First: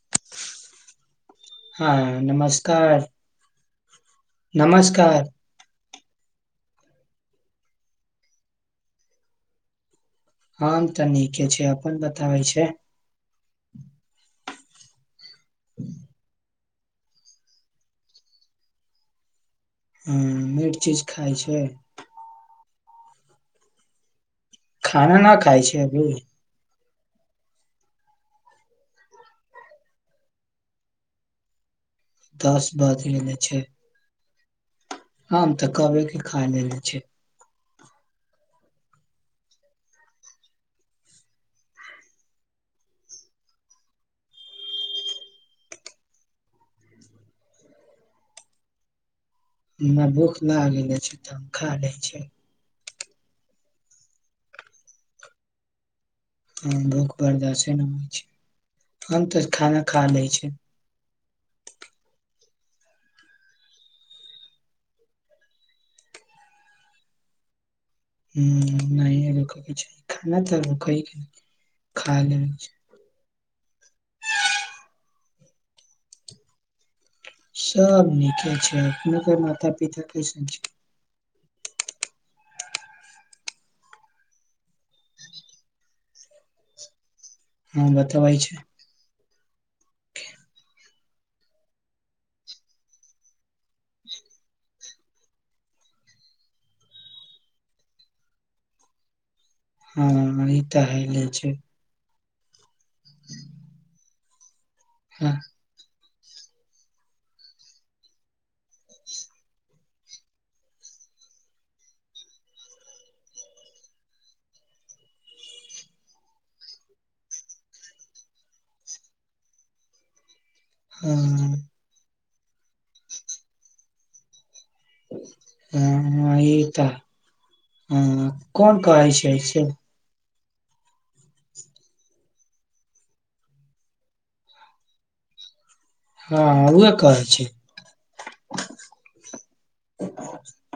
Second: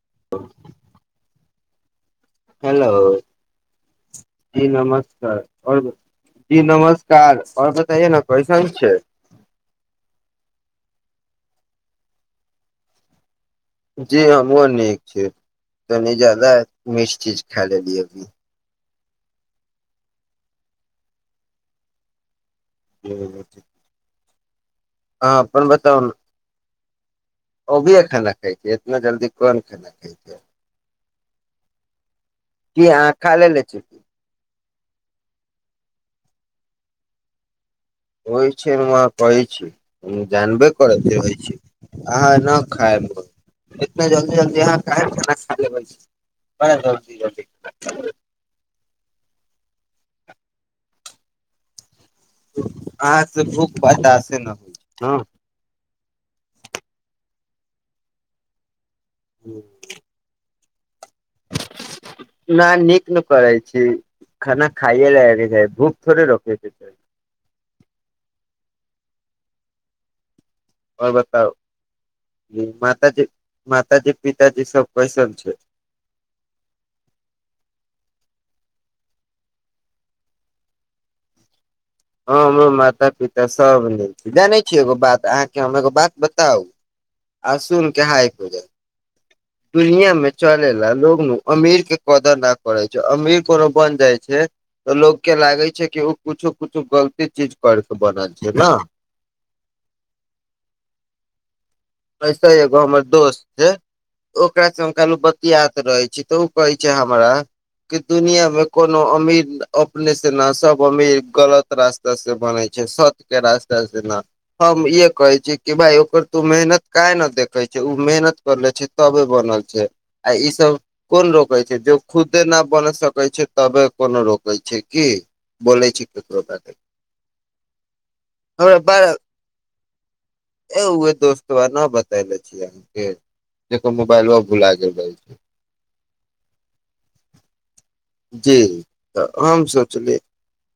[unintelligible] हाँ। हेलो नमस्कार। जी नमस्कार और ब जी नमस्कार और बताइये ने कैसन छै। हम ते नीके छै, अपन बताबै छै। जी हमू नीक छिये तनी जादा उ्मस चीज खा ले ली अभी हूं मीठ चीज खाइ छैय। [unintelligible] खाना ना अहाँ खाय अपन छै बताउ अभी। ने अभिये खाना खाय छै, इतना जल्दी कोन खाना खाय छै। दस की बज अहाँ खा गेले ले ले छै की। हम ते कबे के खा लेले छै। होय छै, हम अहाँ कहै छी, हम जानबे करै छी होय छै, अहाँ ना खाएब, एतना जल्दी-जल्दी अहाँ काहे खाना खा लेबै छी, बड़ा जल्दी-जल्दी ना भूख ला गेले छै ते हम खा लै छै। अहाँ से भूख बर्दासे न हो छै ना। हाँ भूख बर्दासे ना होय छै। हम ते न खाना खा लै छै। न नीक न करै छी, खाना खाये लै के चाही, भूख थोड़े रोके छै कोय। ह्म्म नहिये [unintelligible] रुकै और के नहि, बताउ खा ले छै माता जी, माता जी, पिताजी सब कैसन छै। सब नीके छै, अपने के माता-पिता कैसन छै। हाँ हमरो माता-पिता सब निक छै, जानै छीयै एगो बात अहाँ के हम एगो बात बताउ। आ हँ सुन के हाइक बतबै हो छै जा, दुनिया में चले ला लोग कुनु अमीर के कदर ना करै छै, अमीर कोनो बन जाय छै तऽ लोग के लागे छै कि उ कुछु कुछो गलते चीज कर के बनल छै ना। हाँ ई ते हय ले छै। ऐसे एगो हमर दोस्त छै। ओकरा से हम कल्हू हँ बतीयात रहे छी। तऽ उ कहै छै हमरा कि दुनिया मे कोनो अमीर अपने से ना सब अमीर गलत रास्ता से बनै छै, सच के रास्ता से ना हम इहे कहे छीये कि भाय ओकर तू मेहनत काहे ने देखे छी, उ मेहनत करले छै तबे बनल छै, आय इ सब ह कोन रोकै छै जो खुदे ना बन सकै छै, तबे कोनो रो के छै कि बोैलै छी हाँ ककरो ई बारे ते हाँ हमरा कोन बड़ा कहै छै से। ए उहे दोस्तबा ना बतएले छी अहाँ के, जकर मुबाइलबा भूला गेल रहै छै। हाँ, हाँ उहा कहै छै। जी त हम सोचली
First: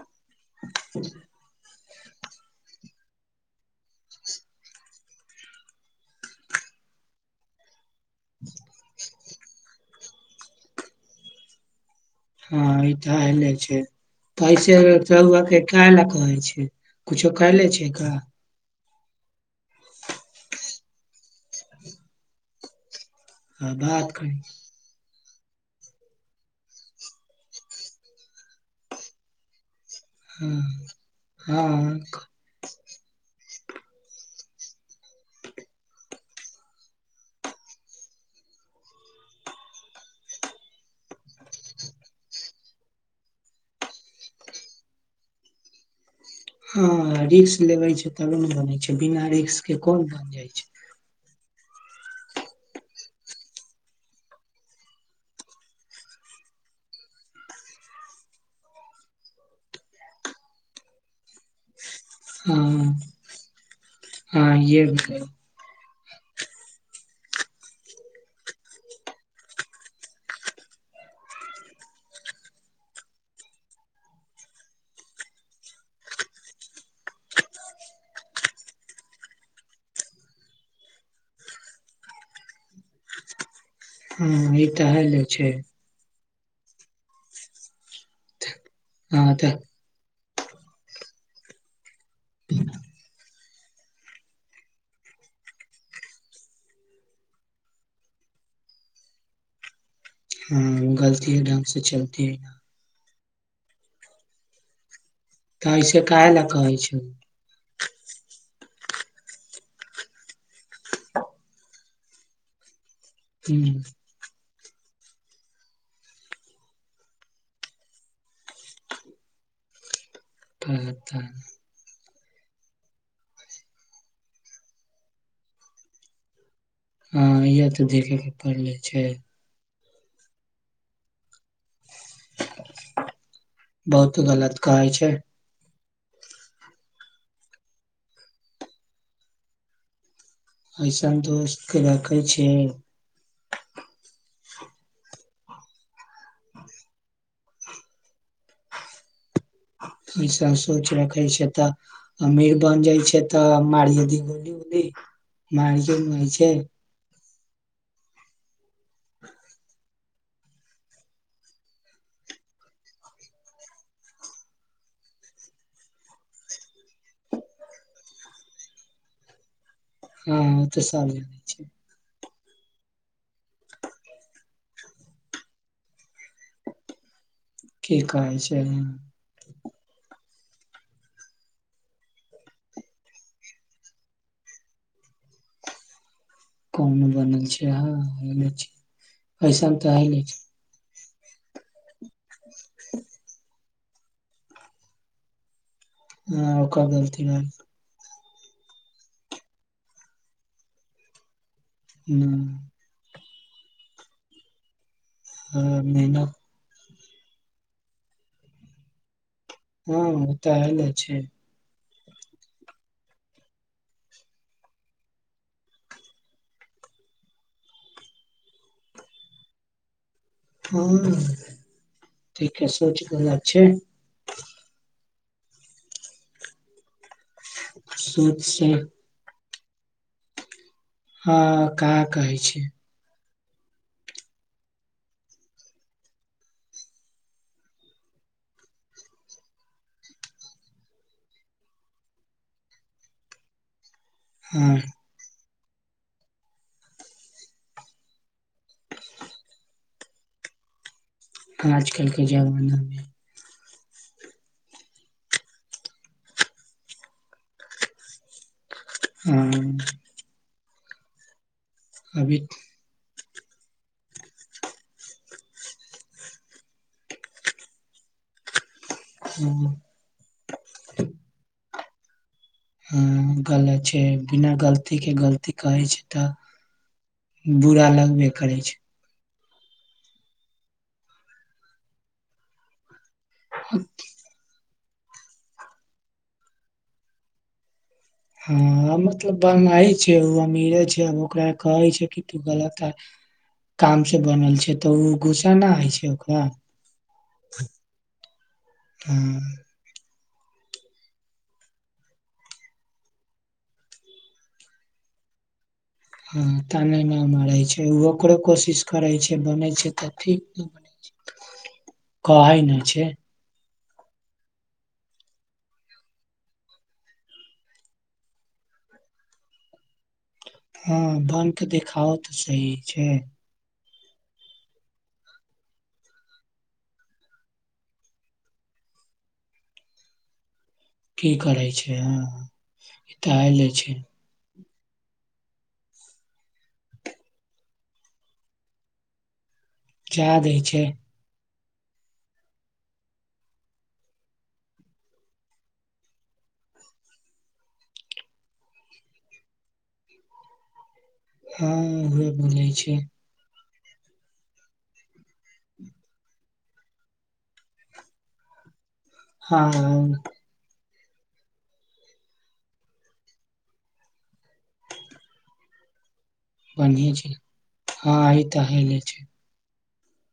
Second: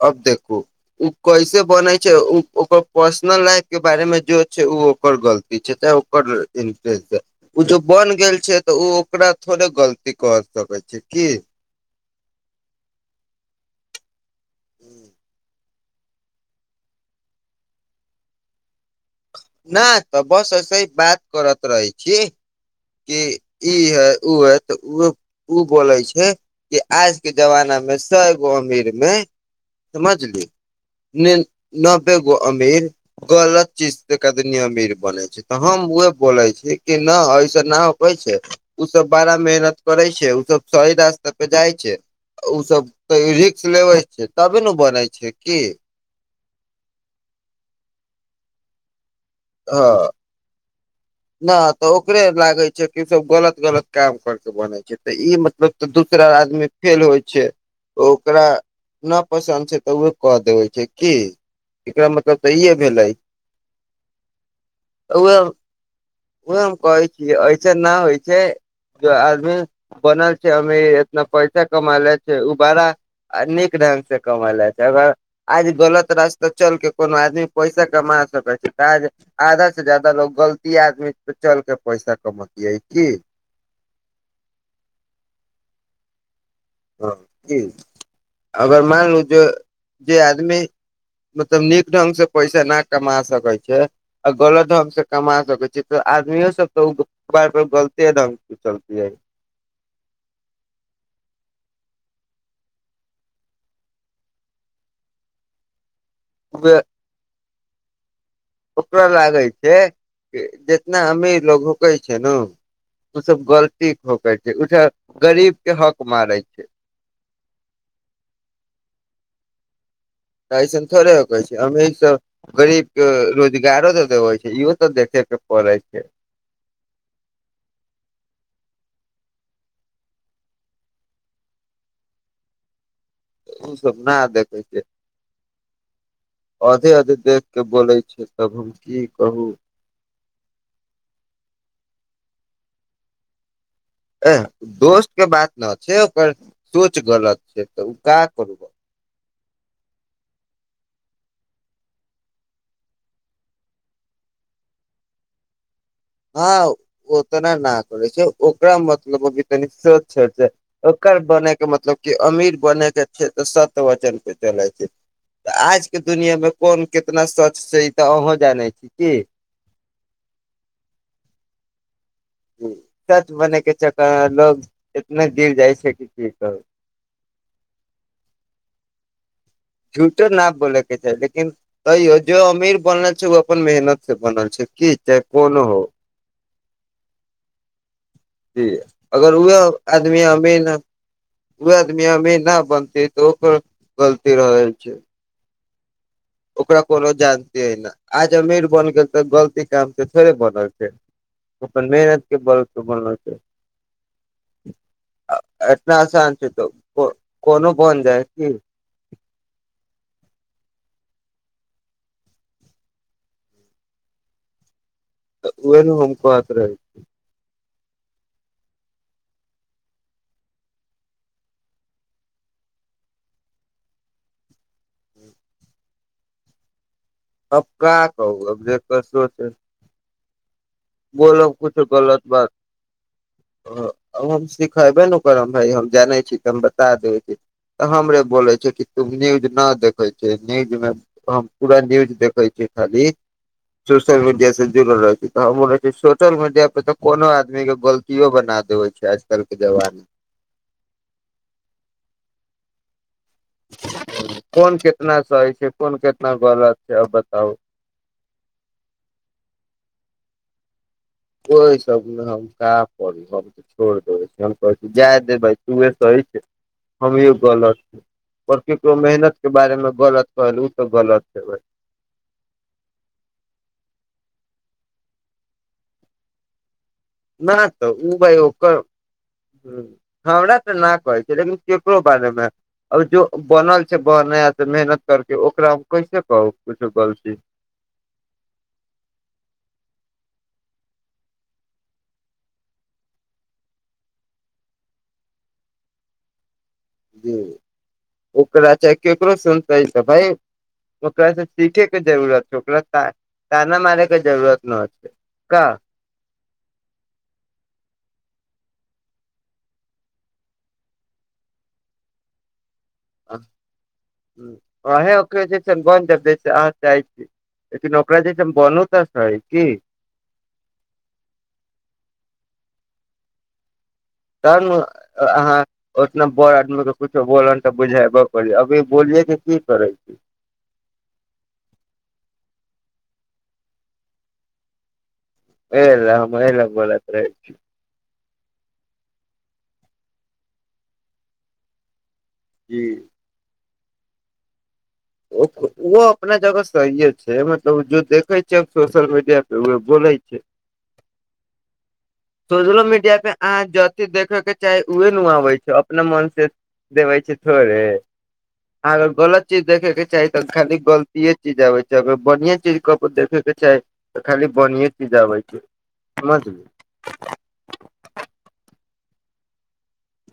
अब देखू उ कैसे बनै छै, उ ओकर पर्सनल लाइफ के बारे मे जे छै उ ओकर गलती छै, चाहे ओकर [unintelligible] कुछो बन गेल छै तऽ उ ओकरा थोड़े गलती कहै सकै छी की। हाँ ई ते आएले छै। पैसे र रौउवा के काए ला कहै छै, कुछो कहले छै का। ना तऽ बस ऐसे ही बात करत रहै छी। कि हां ई है भात खाई। है तऽ उ ओ बोलै छै कि आज के जमाना मे सौगो अमीर मे समझली, हँ निन हँ नब्बेगो अमीर गलत [unintelligible] दनी अमीर बने छै, तऽ हम उहे बोले छी कि ना [unintelligible] छै, उ सब बाड़ा मेहनत करै छै, उ सब सही रास्ता पे जाय छै, उ सब सही रिस्क लेबै छै तबे ने बनै छै की। हाँ रिस्क लेबै छै, तबे ने बनै छै। बिना रिस्क के कोन बन जाय छै। ना तऽ ओकरे लागै छै कि सब गलत-गलत काम करके बनै छै तऽ ई मतलब तऽ दूसरा आदमी फेल होय छै, ओकरा ना पसन्द छै तऽ उहे कऽ देबै छै की। एकरा मतलब ते इहे भेलै। हाँ इहे भेले। उहे उहे हम कहै छीये ऐसन ना हय छै जो आदमी बनल छै अमीर एतना पैसा कमाला छै, उ बड़ा अ नीक ढंग से कमाला छै, अगर आज गलत रास्ता चल के कोनो आदमी पैसा कमा सकै छै तऽ आज आधा से जादा लोग गलती आदमी त चलके पैसा कमतियै की। हाँ ई तऽ हल छै। हां कि अगर मैन लू हँ जे तऽ जे आ दमी मतलब नीक ढंग से पैसा ना कमा सक कै छै आ गलत ढंग से कमा सकै छै तऽ आदमियो सब त उ [unintelligible] गलते ढंग से चलतिये। हाँ गलतिये ढंग से चलतीये। [unintelligible] के काए ला कहै छु। ओकरा लागै छै कि जेतना अमीर लोग होके छैनु। उ सब गलती के होके छै। त गरीब के हक मारै छै। एसन थोड़े ह होकै छै अमीर सब गरीब के रोजगारो तऽ देबै छै, इहो तऽ देखे के पड़ै छै। हाँ इहा ते देखे के पड़लै छै। ओ सब बहुत गलत कहै छै। आधे-आधे देख के बोलै छै, तब हम की कहू। एसन दोस्त के रखै छी। एह दोस्त के बात ना छै, ओकर सोच गलत छै तऽ उ का करू। ई सब सोच रखे छै तऽ अमीर बन जाय छै तऽ मारिये दी गोली-उली, मारी हाँ ओतना न करै छै। ओकरा मतलब अभी तनी सोच छै जे ओकर बने के मतलब कि अमीर बने के छै तऽ सत्य वचन पे चलै छै, त आज के दुनिया मे कोन कितना सच छै ई तऽ अहों जानै छी की। हाँ उ ते सब जाने छै। ह्म्म सच बने के चक्कर मे लोग इतना गिर जाय छै कि की कहु। की कहै छै। त ना बोलै के चाही लेकिन तैयो जो अमीर बनल छै उ अपन मेहनत से बनल छै की चाहे कोनो हो। कोम बनल छा, जी अगर [unintelligible] एसन ते हय नै छै। उ आदमी अमीर ना बनते त ओकर गलती रहै छै। हँ ओकरा ओकर कोनो गलती रहल जानतिये न। आज अमीर बन गेल ते गलती काम के थोड़े बनल छै। उ अपन मेहनत ना। के बल पे बनल छै। अ हाँ, एतना मेहनत असान छै त को कोनो बन जाय की। हां उ ते हेले छै। त उहे ने हम कहत रही। हां ठीके सोच गलत छै। अब का सोच कहू अब से जेकर सोच हँ बोलब कुछु का गलत कहै बात छै अ हम सिखाएबे ने ओकर हम भाय हम जानै छी तऽ हम बता देबै छी तऽ हमरे बोलै छै कि तू न्यूज ना देखै छी, न्यूज मे हम, हम पूरा न्यूज देखै छीये खाली। सोशल मीडिया से हँ जुड़ल रहे छी। हमरे ई सोशल मीडिया पे तऽ कोनो आदमी के गलतियो बना देबे छै आज-कल के जवाना आज-कल के जवाना मे। ह्म्म कोन कितना सही छै, कोन कितना गलत छै, अब बताउ। ह्म्म। ओय सब मे हम का पड़ी। छोड़ देबै छी हम कहै छी जाय दे भाय तूहे सही छी, हमही गलत, पर केकरो मेहनत तो के बारे मे गलत कहलु तऽ गलत हेबै। हाँ गलत छै, बिना गलती के गलती कहै छै तऽ ना बुरा तऽ उ लगबे भाय करै छै ओकर ह्म्म हमरा तऽ ना कहै छै, लेकिन केकरो बारे मे और जो बनल छै, बनाय ते मेहनत करके, ओकरा हम कैसे कहु कुछु गलती हाँ मतलब बनाई छै उ अमीरे छै, अब ओकरा कहै छै कि तू गलत का काम से बनल छै तऽ उ गुस्सा ना हय छै ओकरा। जी, ओकरा चाहे हँ केकरो सुनतेै त भाय ओकरा से सीखे के जरूरत छै, ओकरा ता ताना मारे के जरूरत ना छै का। हां ताना ना मारै छै, उ ओकरो कोशिश करै छै, बनै छै तऽ ठीक ने बने छै ते कहे ने छै। ह्म्म अहैं ओकरा जैसन बन के जैसे अहाँ चाहै छी, लेकिन ओकरा जैसन बनू तऽ सही की। हां बन के देखाबा तऽ सही छै। तहन ने अ अहाँ ओतना बड़ आदमी के कुछो बोलन तऽ बुझाएबो करी, अभी बोलियै के की करै छी। की करै छै, हाँ ई तऽ आएले छै। ए लै हमरे लग [unintelligible] जा दै छै। जी। ओ उहो अपना जगह सहिये छै, मतलब जे देखै छै सोशल मीडिया पे उहे बोलै छै। हां। सोशलो मीडिया पे आज जथि देखे के चाही, उहे आबै छै, अपना मन से देबै छै थोड़े। अहाँ अगर गलत चीज हँ देखे के चाही तऽ खाली गल तीये चीज आबै छै, अगर बढ़ियाँ चीज कबो देखे के चाही तऽ खाली बढ़ियें चीज आबै छै। समझली बनहिये छै। हाँ ई ते हैले छै।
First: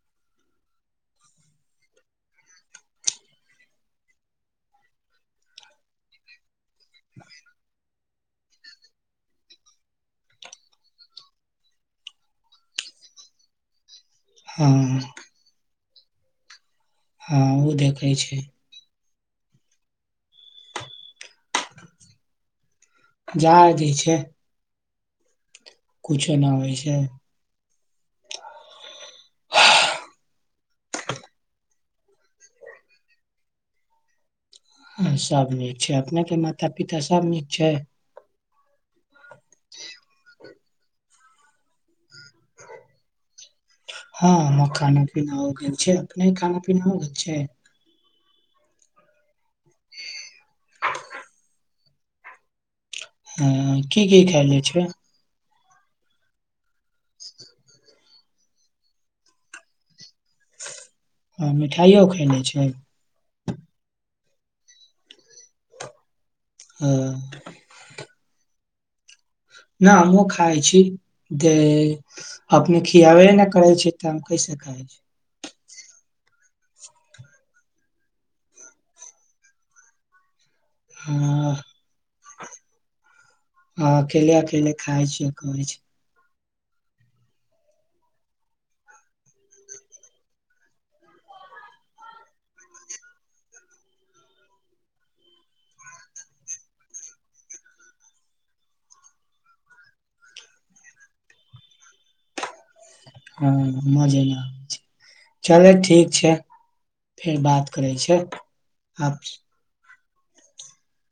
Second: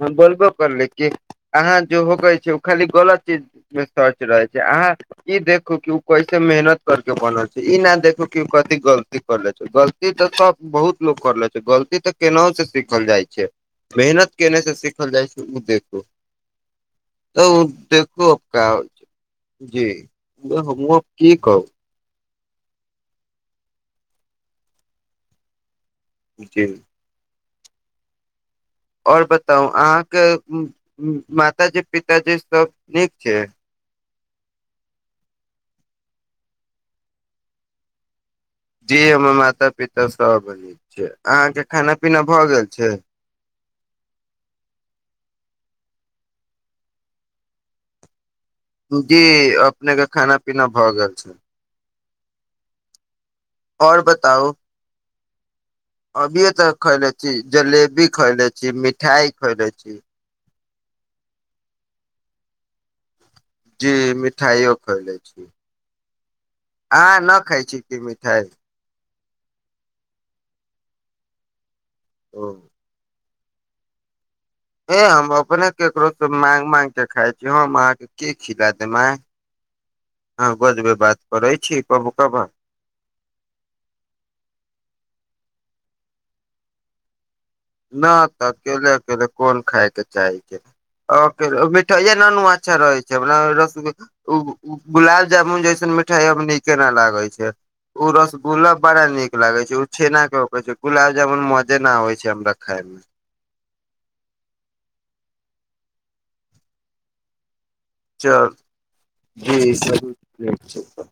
हम बोलबो करली कि अहाँ जे होकै छै उ खाली गलत चीज मे सर्च रहै छै, अहाँ ई देखू कि उ कैसे मेहनत करके बनल छै, ई ना देख उ की कथी गलती करला छै, गलती तऽ सब बहुत लोग करला छै, गलती ते केनहो से सीखल जाय छै, मेहनत केने हँ से सिखल जाय छै, उ देख उ। तऽ हँ उ देखै देखू छै अब का होय छै। जी उहे हमू आब की कहू। जा दी छै। कुछो ना जी होय छै। और बताउ अहाँ के उम्म माताजी-पिताजी सब नीक छै। हां सब नीक छै, अपना के माता-पिता सब नीक छै। जी हमर माता-पिता सब नीक छै, अहाँ के खाना-पीना भऽ गेल छै। हाँ, हाँ खाना-पीना हो गेल छै, अपने के खाना-पीना हो गेल छै। जी अपने के खाना-पीना भऽ गेल छै। हाँ की की खएलै छै। अभिय तऽ खयले छी जलेबी खयले छी मिठाइ खयले छी। [unintelligible] हँ मिठाइओ खयनेइ छै। [unintelligible] जी मिठाइयो खोले छी। [unintelligible] ह अहाँ ना खाय छी की मिठाय। न हम खाइ छी दे [unintelligible] ओ ते। अपने खियाब ने। [unintelligible] करै छै। [unintelligible] छी ए हम अपने। [unintelligible] केकरो से माग माग के खााय छी हम अहाँके की खिला देब। [unintelligible] [unintelligible] ह -ह कबो अकेल अकेल खाय छिय कह छी। नहि तऽ अकेले अकेले कोन खाायके चाहे छैकेल मिठाइए न अच्छा रहै छै हमरा रस गुलाब जामुन जैसन मिठाइयमे नीके नहि लागैत छै ओ रसगुल्ला- बड़ा नीक लागै छै ओ छेना केकै छै गुलाब जामुन मजे नहि आबै छै हमरा। खायब। [unintelligible] हँ मजे -नहि आब छै चले ठीक छै फेर बात। [unintelligible] चल आब [unintelligible] जी सब। छै त। [unintelligible]